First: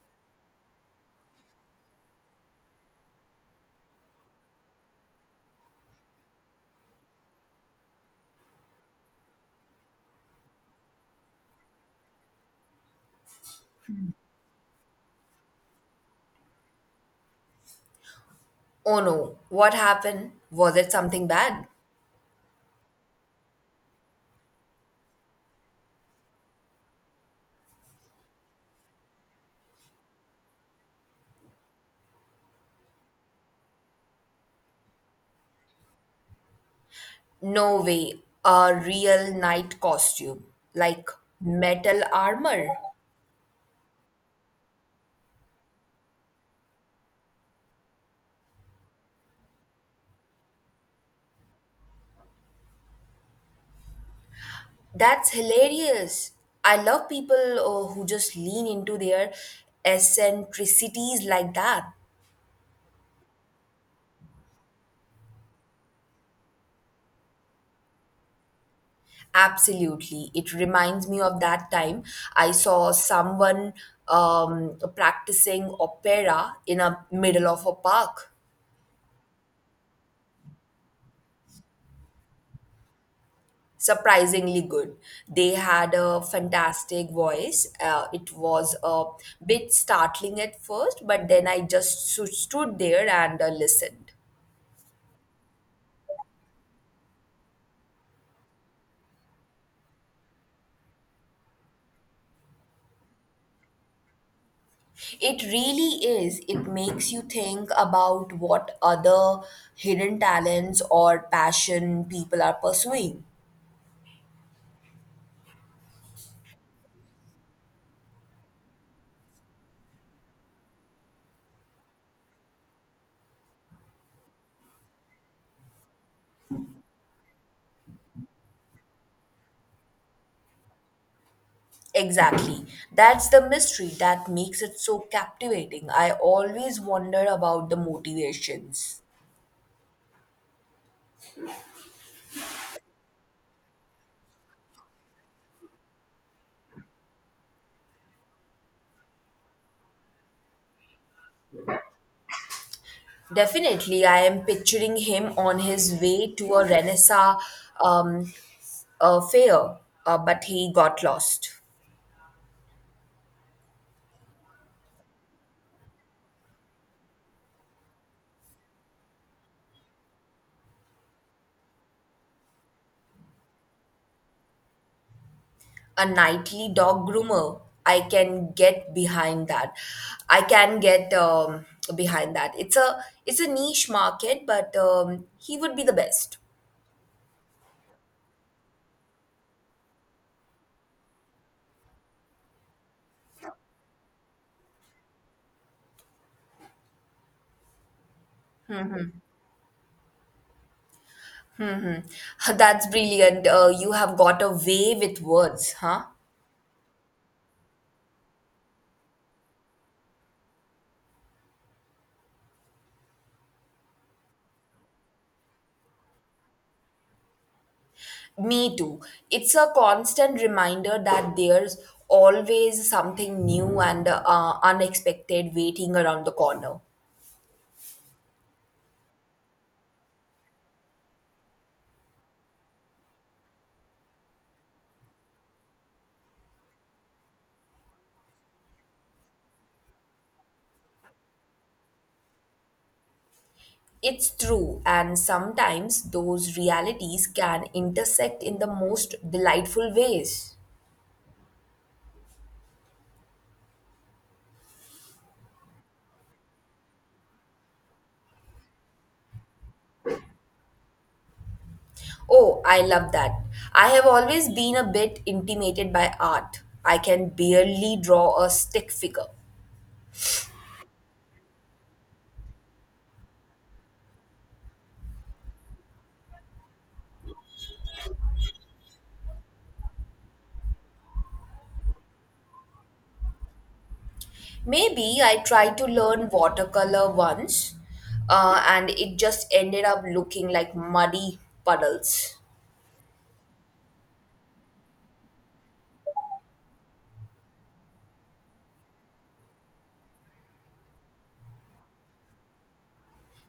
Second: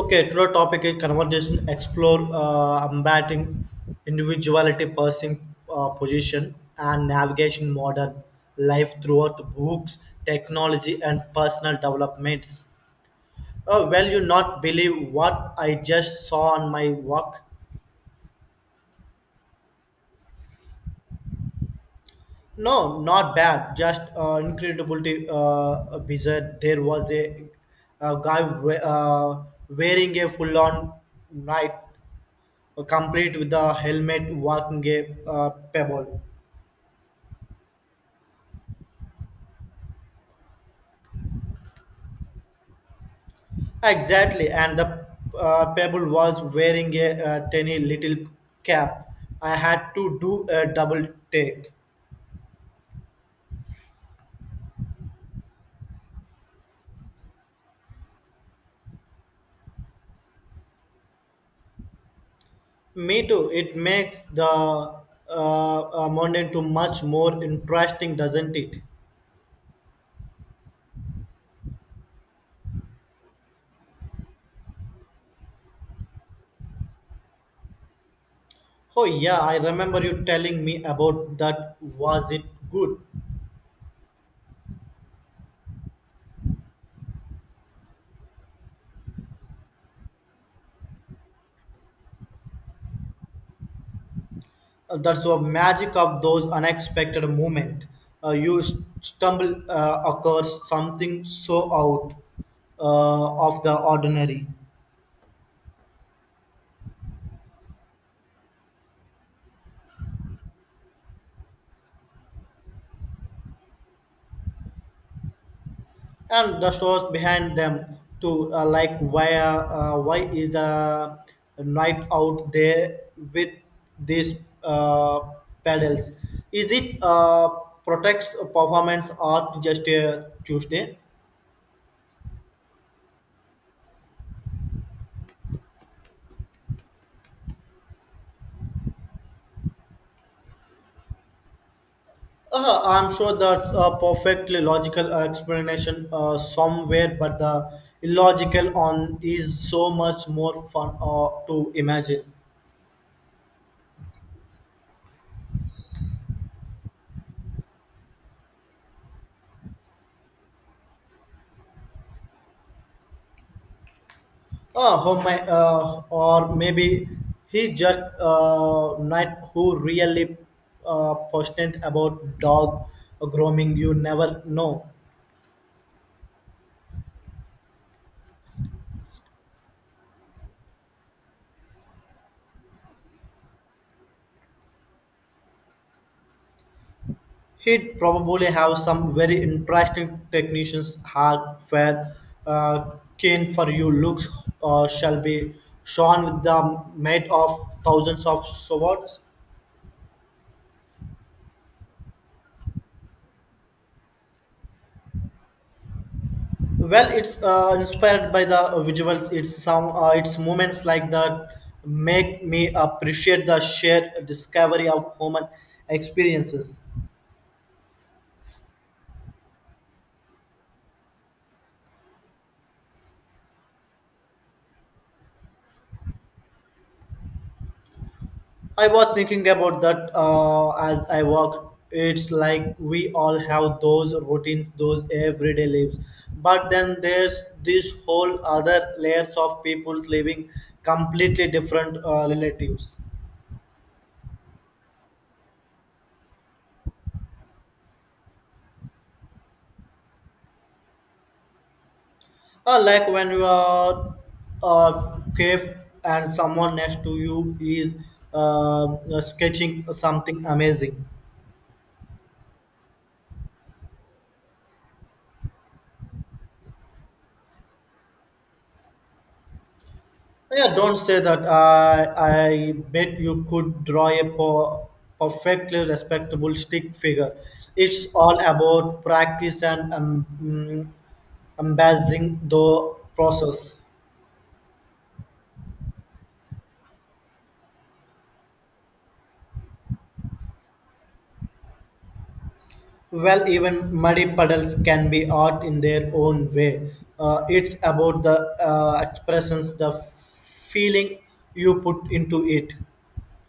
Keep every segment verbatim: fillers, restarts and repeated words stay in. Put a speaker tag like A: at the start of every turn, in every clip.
A: Okay, today topic is conversation explore uh, combating individuality, pursuing uh, position, and navigation modern life throughout books, technology, and personal developments. Oh, well, you not believe what I just saw on my walk.
B: Oh no, what happened? Was it something bad?
A: No, not bad. Just uh, incredibly uh, bizarre. There was a, a guy we- uh, wearing a full-on night complete with the helmet walking a uh, pebble.
B: No way, a real knight costume, like metal armor.
A: Exactly, and the uh, pebble was wearing a uh, tiny little cap. I had to do a double take.
B: That's hilarious. I love people uh, who just lean into their eccentricities like that.
A: Me too. It makes the uh, uh, mountain too much more interesting, doesn't it?
B: Absolutely. It reminds me of that time I saw someone um, practicing opera in a middle of a park.
A: Oh yeah, I remember you telling me about that. Was it good?
B: Surprisingly good. They had a fantastic voice. Uh, it was a bit startling at first, but then I just stu- stood there and uh, listened.
A: Uh, that's the magic of those unexpected moment. Uh, you st- stumble uh, occurs something so out uh, of the ordinary,
B: It really is. It makes you think about what other hidden talents or passion people are pursuing.
A: and the stores behind them too. Uh, like why uh, why is the night out there with these uh, pedals? Is it uh, protects performance or just a Tuesday?
B: Exactly. That's the mystery that makes it so captivating. I always wonder about the motivations.
A: Uh, I'm sure that's a perfectly logical explanation uh, somewhere, but the illogical on is so much more fun uh, to imagine.
B: Definitely, I am picturing him on his way to a Renaissance um, uh, fair, uh, but he got lost.
A: Uh, who may, uh, or maybe he just uh, not who really uh, passionate about dog grooming. You never know.
B: A nightly dog groomer. I can get behind that. I can get um, behind that. It's a it's a niche market, but um, he would be the best.
A: He'd probably have some very interesting technicians hardware uh, keen for you looks uh, shall be shone with the might of thousands of swords.
B: That's brilliant. Uh, you have got away with words, huh?
A: Well, it's uh, inspired by the visuals. It's some uh, it's moments like that make me appreciate the shared discovery of human experiences.
B: Me too. It's a constant reminder that there's always something new and uh, unexpected waiting around the corner.
A: I was thinking about that uh, as I walk. It's like we all have those routines, those everyday lives. But then there's this whole other layers of people's living completely different uh, relatives.
B: It's true, and sometimes those realities can intersect in the most delightful ways.
A: Uh, like when you are a cave and someone next to you is uh, sketching something amazing.
B: Oh, I love that. I have always been a bit intimidated by art. I can barely draw a stick figure.
A: Yeah, don't say that. I I bet you could draw a po- perfectly respectable stick figure. It's all about practice and um, mm, embracing the process.
B: Maybe I tried to learn watercolor once, uh, and it just ended up looking like muddy puddles.
A: Well, even muddy puddles can be art in their own way. Uh, it's about the uh, expressions, the feeling you put into it.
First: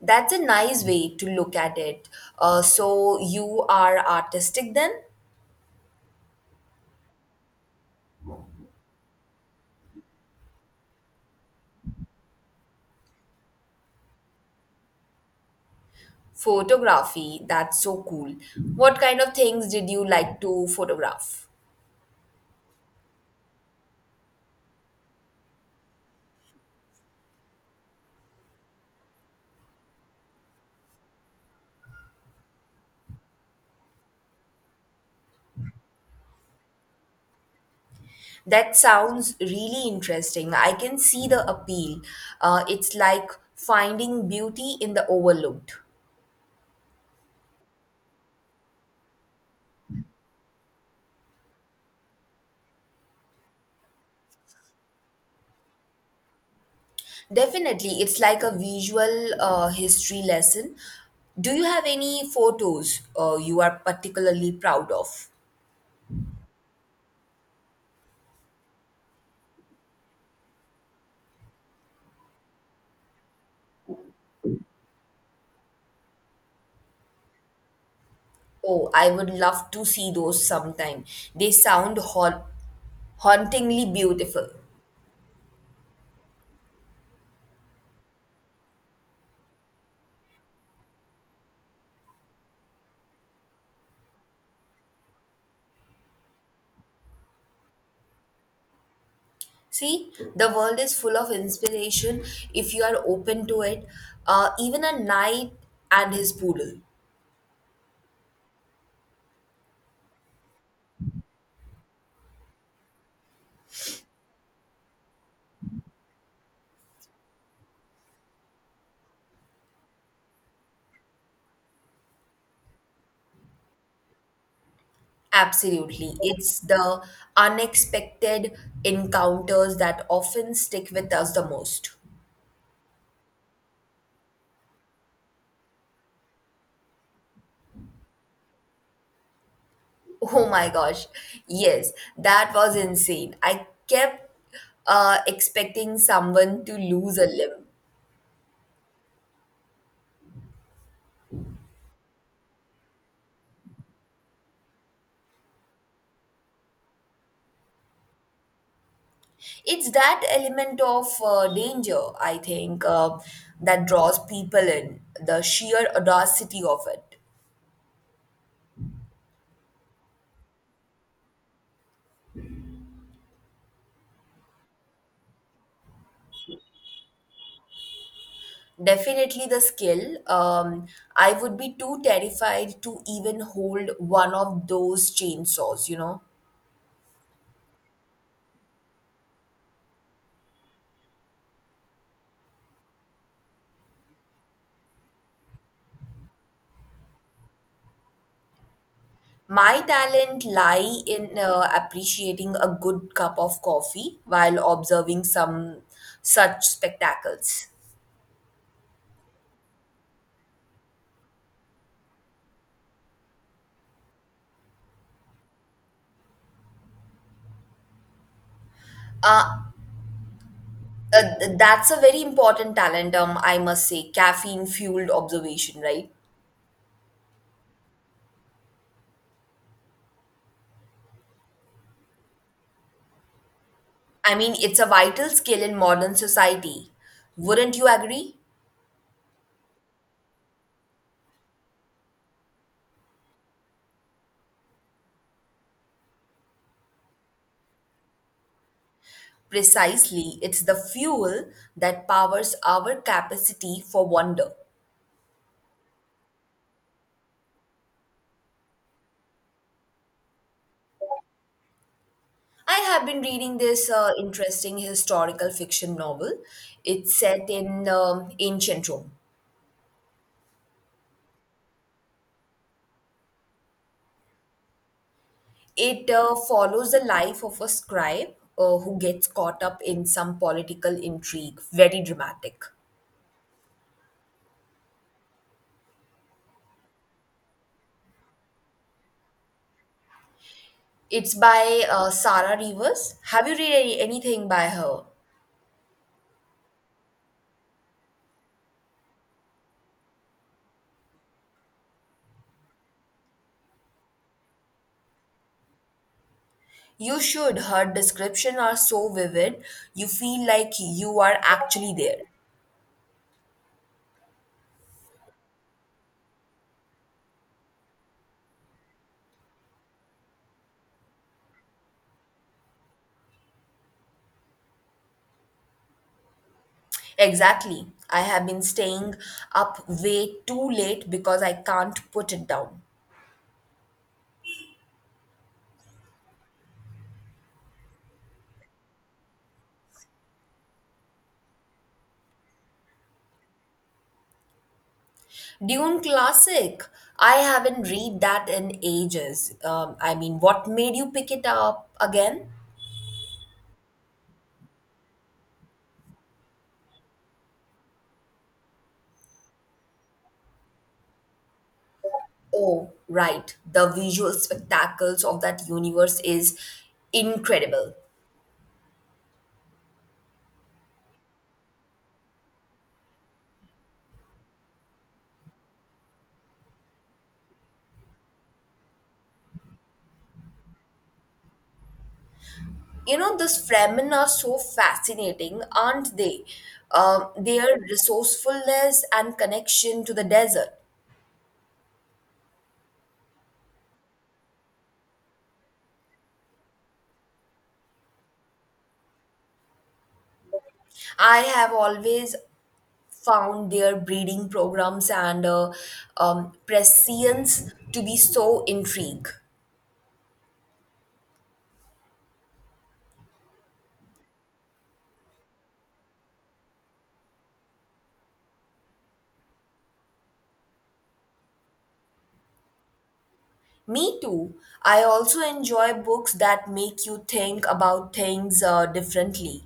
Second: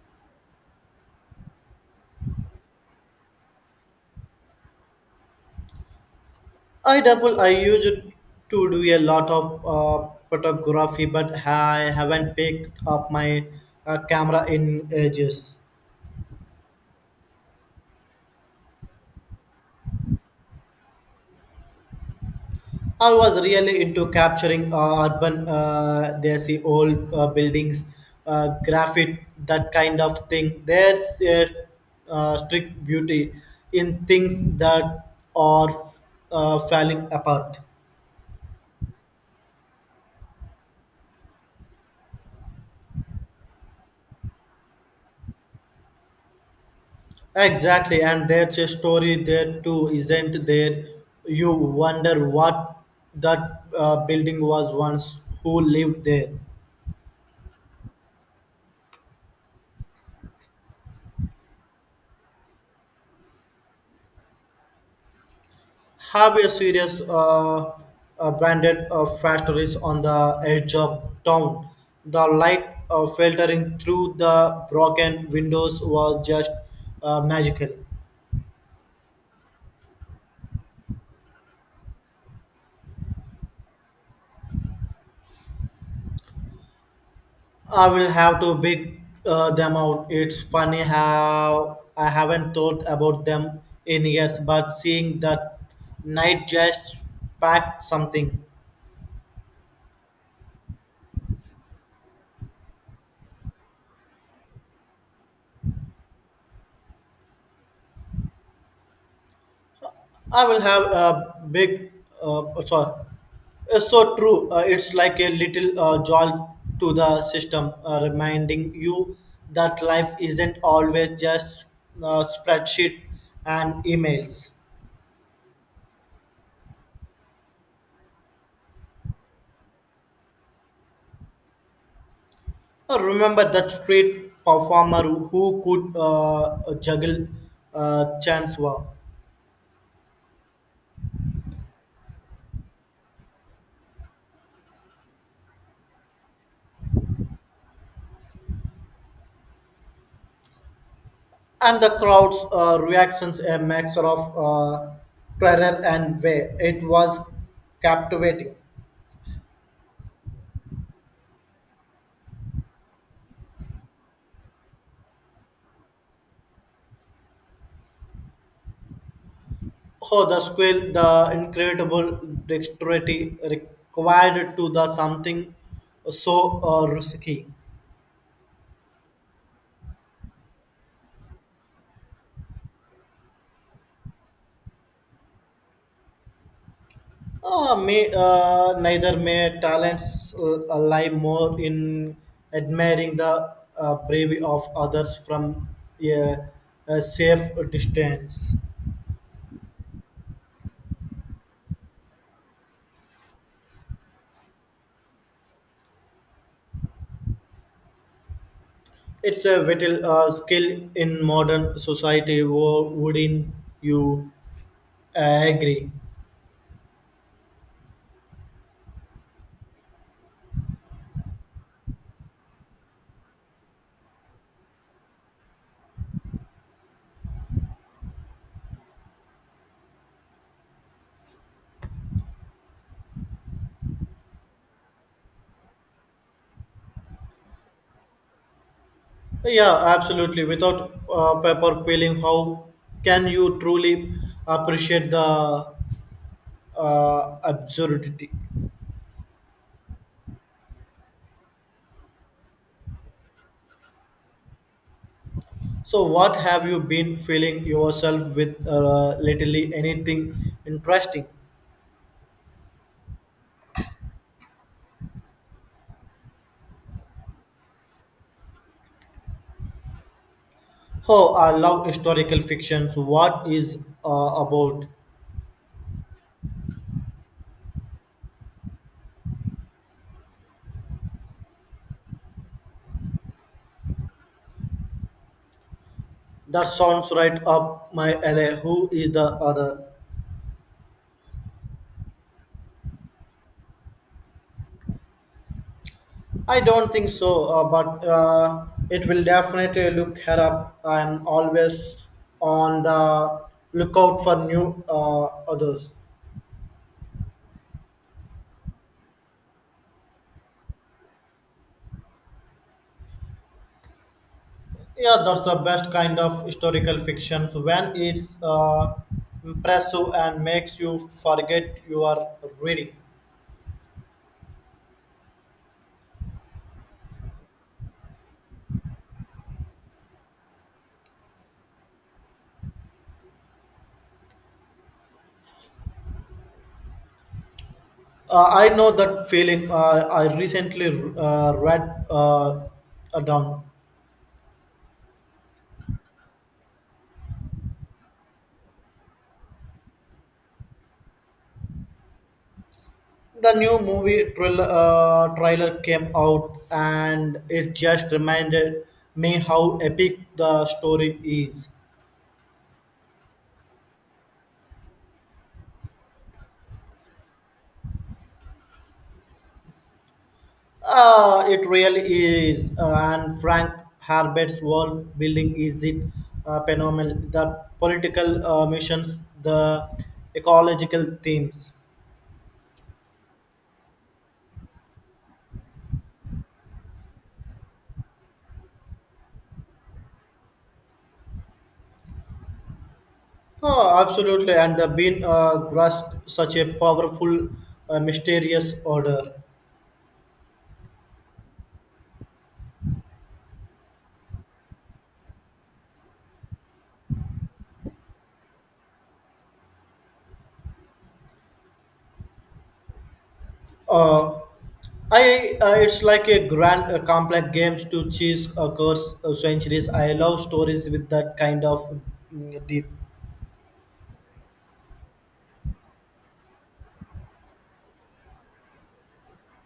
B: That's a nice way to look at it. Uh, so you are artistic then?
A: I double. I used to do a lot of uh, photography, but I haven't picked up my uh, camera in ages.
B: Photography, that's so cool. What kind of things did you like to photograph?
A: I was really into capturing uh, urban, uh, there's the old uh, buildings, uh, graffiti, that kind of thing. There's a uh, strict beauty in things that are uh, falling apart.
B: That sounds really interesting. I can see the appeal. Uh, it's like finding beauty in the overlooked.
A: Exactly, and there's a story there too, isn't there? You wonder what that uh, building was once, who lived there.
B: Definitely, it's like a visual uh, history lesson. Do you have any photos uh, you are particularly proud of?
A: Have a serious uh, uh, branded uh, factories on the edge of town. The light uh, filtering through the broken windows was just uh, magical.
B: Oh, I would love to see those sometime. They sound hau- hauntingly beautiful.
A: I will have to pick uh, them out. It's funny how I haven't thought about them in years, but seeing that night just packed something.
B: See, the world is full of inspiration if you are open to it. Uh, even a knight and his poodle.
A: I will have a big, uh, sorry, it's so true. Uh, it's like a little uh, jolt to the system, uh, reminding you that life isn't always just uh, spreadsheet and emails.
B: Absolutely. It's the unexpected encounters that often stick with us the most.
A: Uh, Remember that street performer who could uh, juggle uh, chainsaw,
B: Oh my gosh. Yes, that was insane. I kept uh, expecting someone to lose a limb.
A: and the crowd's uh, reactions a mix of uh, terror and way. It was captivating.
B: It's that element of uh, danger, I think, uh, that draws people in, the sheer audacity of it.
A: Oh, the skill, the incredible dexterity required to the something so uh, risky.
B: Definitely the skill. Um, I would be too terrified to even hold one of those chainsaws, you know?
A: Ah, may, uh, neither may talents uh, lie more in admiring the uh, bravery of others from a, a safe distance.
B: My talent lie in uh, appreciating a good cup of coffee while observing some such spectacles.
A: It's a vital uh, skill in modern society. Wo- Wouldn't you uh, agree?
B: Uh, uh, th- that's a very important talent, um, I must say, caffeine fueled observation, right? I mean, it's a vital skill in modern society. Wouldn't you agree?
A: Yeah, absolutely. Without uh, paper peeling, how can you truly appreciate the uh, absurdity?
B: Precisely, it's the fuel that powers our capacity for wonder.
A: So, what have you been filling yourself with uh, lately? Anything interesting?
B: I have been reading this uh, interesting historical fiction novel. It's set in um, ancient Rome.
A: Oh, I love historical fictions. What is uh, about?
B: It uh, follows the life of a scribe uh, who gets caught up in some political intrigue. Very dramatic.
A: That sounds right up my alley. Who is the other?
B: It's by uh, Sarah Rivers. Have you read any, anything by her?
A: I don't think so, uh, but uh, it will definitely look her up. I'm always on the lookout for new uh, others.
B: You should. Her description are so vivid. You feel like you are actually there.
A: Yeah, that's the best kind of historical fiction when it's uh, impressive and makes you forget you are reading.
B: Exactly. I have been staying up way too late because I can't put it down.
A: Uh, I know that feeling. Uh, I recently uh, read uh, uh, down.
B: Dune classic. I haven't read that in ages. Um, I mean, what made you pick it up again?
A: The new movie trailer, uh, trailer came out, and it just reminded me how epic the story is.
B: Oh, right. The visual spectacles of that universe is incredible.
A: Uh, it really is. Uh, and Frank Herbert's world building is it uh, phenomenal. The political uh, missions, the ecological themes.
B: You know, these Fremen are so fascinating, aren't they? Um, their resourcefulness and connection to the desert.
A: Oh, absolutely. And the bean uh, grasped such a powerful, uh, mysterious order.
B: I have always found their breeding programs and uh, um, prescience to be so intriguing.
A: Uh, I uh, it's like a grand, uh, complex games to chase across uh, centuries. I love stories with that kind of mm, deep.
B: Me too. I also enjoy books that make you think about things uh, differently.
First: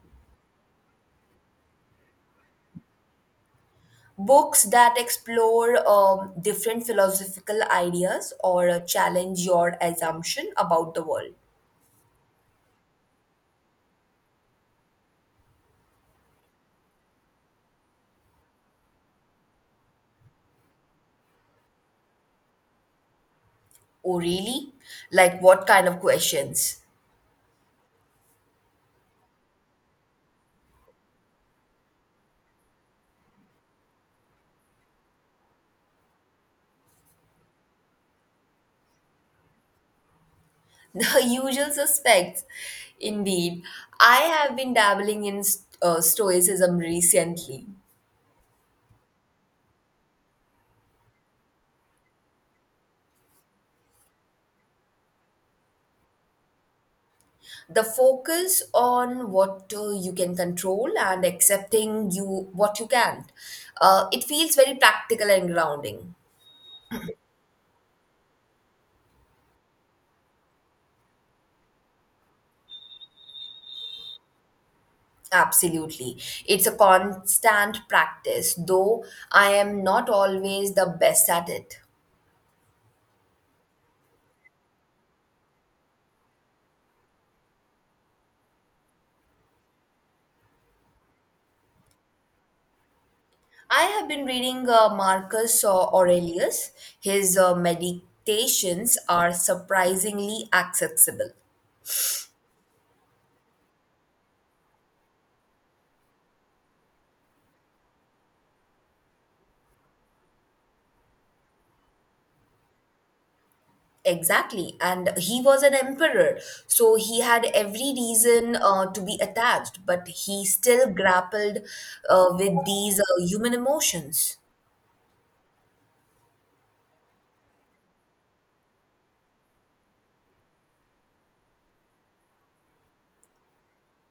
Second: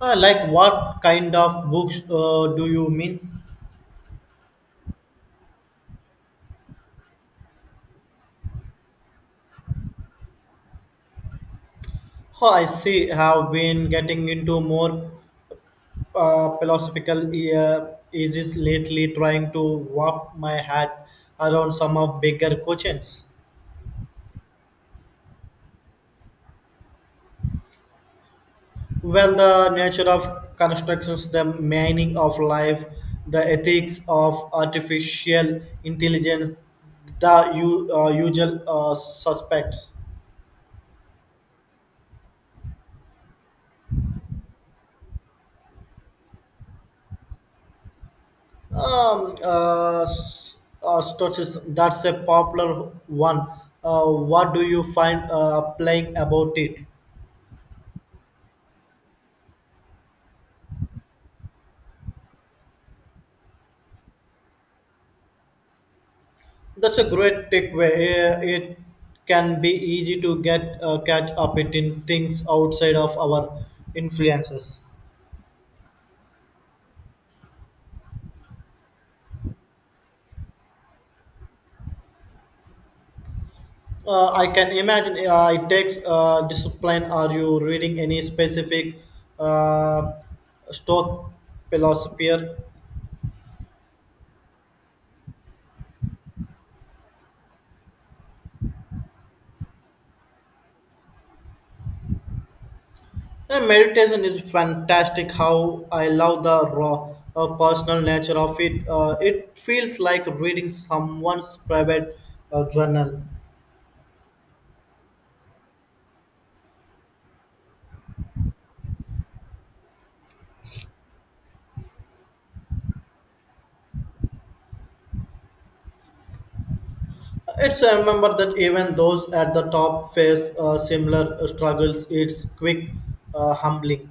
A: Uh, like what kind of books uh, do you mean?
B: Books that explore um, different philosophical ideas or uh, challenge your assumption about the world.
A: Oh, I see. Have been getting into more uh, philosophical uh, issues lately, trying to wrap my head around some of bigger questions.
B: Oh, really? Like what kind of questions?
A: Well, the nature of constructions, the meaning of life, the ethics of artificial intelligence, the u- uh, usual uh, suspects.
B: The usual suspects. Indeed, I have been dabbling in st- uh, stoicism recently.
A: Um, uh, s- uh, Stotis, that's a popular one. Uh, what do you find uh, playing about it?
B: The focus on what uh, you can control and accepting you what you can't, uh, it feels very practical and grounding.
A: That's a great takeaway. Uh, It can be easy to get uh, catch up it in things outside of our influences.
B: Absolutely, it's a constant practice though. I am not always the best at it.
A: Uh, I can imagine uh, it takes uh, discipline. Are you reading any specific uh, stoic philosopher?
B: I have been reading uh, Marcus Aurelius. His uh, meditations are surprisingly accessible.
A: Uh, meditation is fantastic. How I love the raw, uh, personal nature of it. Uh, it feels like reading someone's private uh, journal.
B: Exactly. And he was an emperor, so he had every reason uh, to be attached, but he still grappled uh, with these uh, human emotions.
A: It's I remember that even those at the top face uh, similar struggles. It's quick, uh, humbling.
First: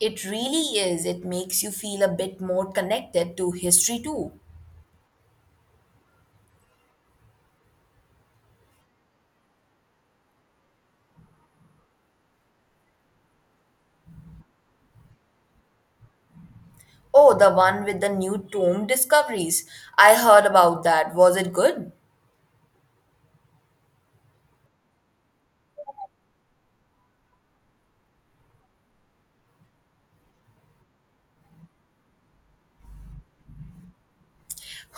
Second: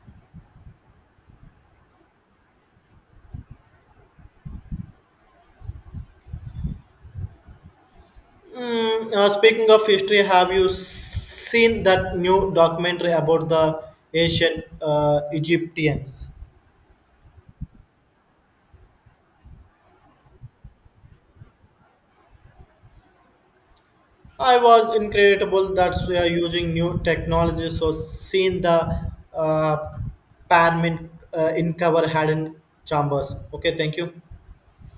B: It really is. It makes you feel a bit more connected to history too.
A: Mm, uh, speaking of history, have you seen that new documentary about the ancient uh, Egyptians?
B: Oh, the one with the new tomb discoveries. I heard about that. Was it good?
A: I was incredible that we are using new technology. So seeing the uh, parliament uh, in cover hadn't chambers. Okay, thank you.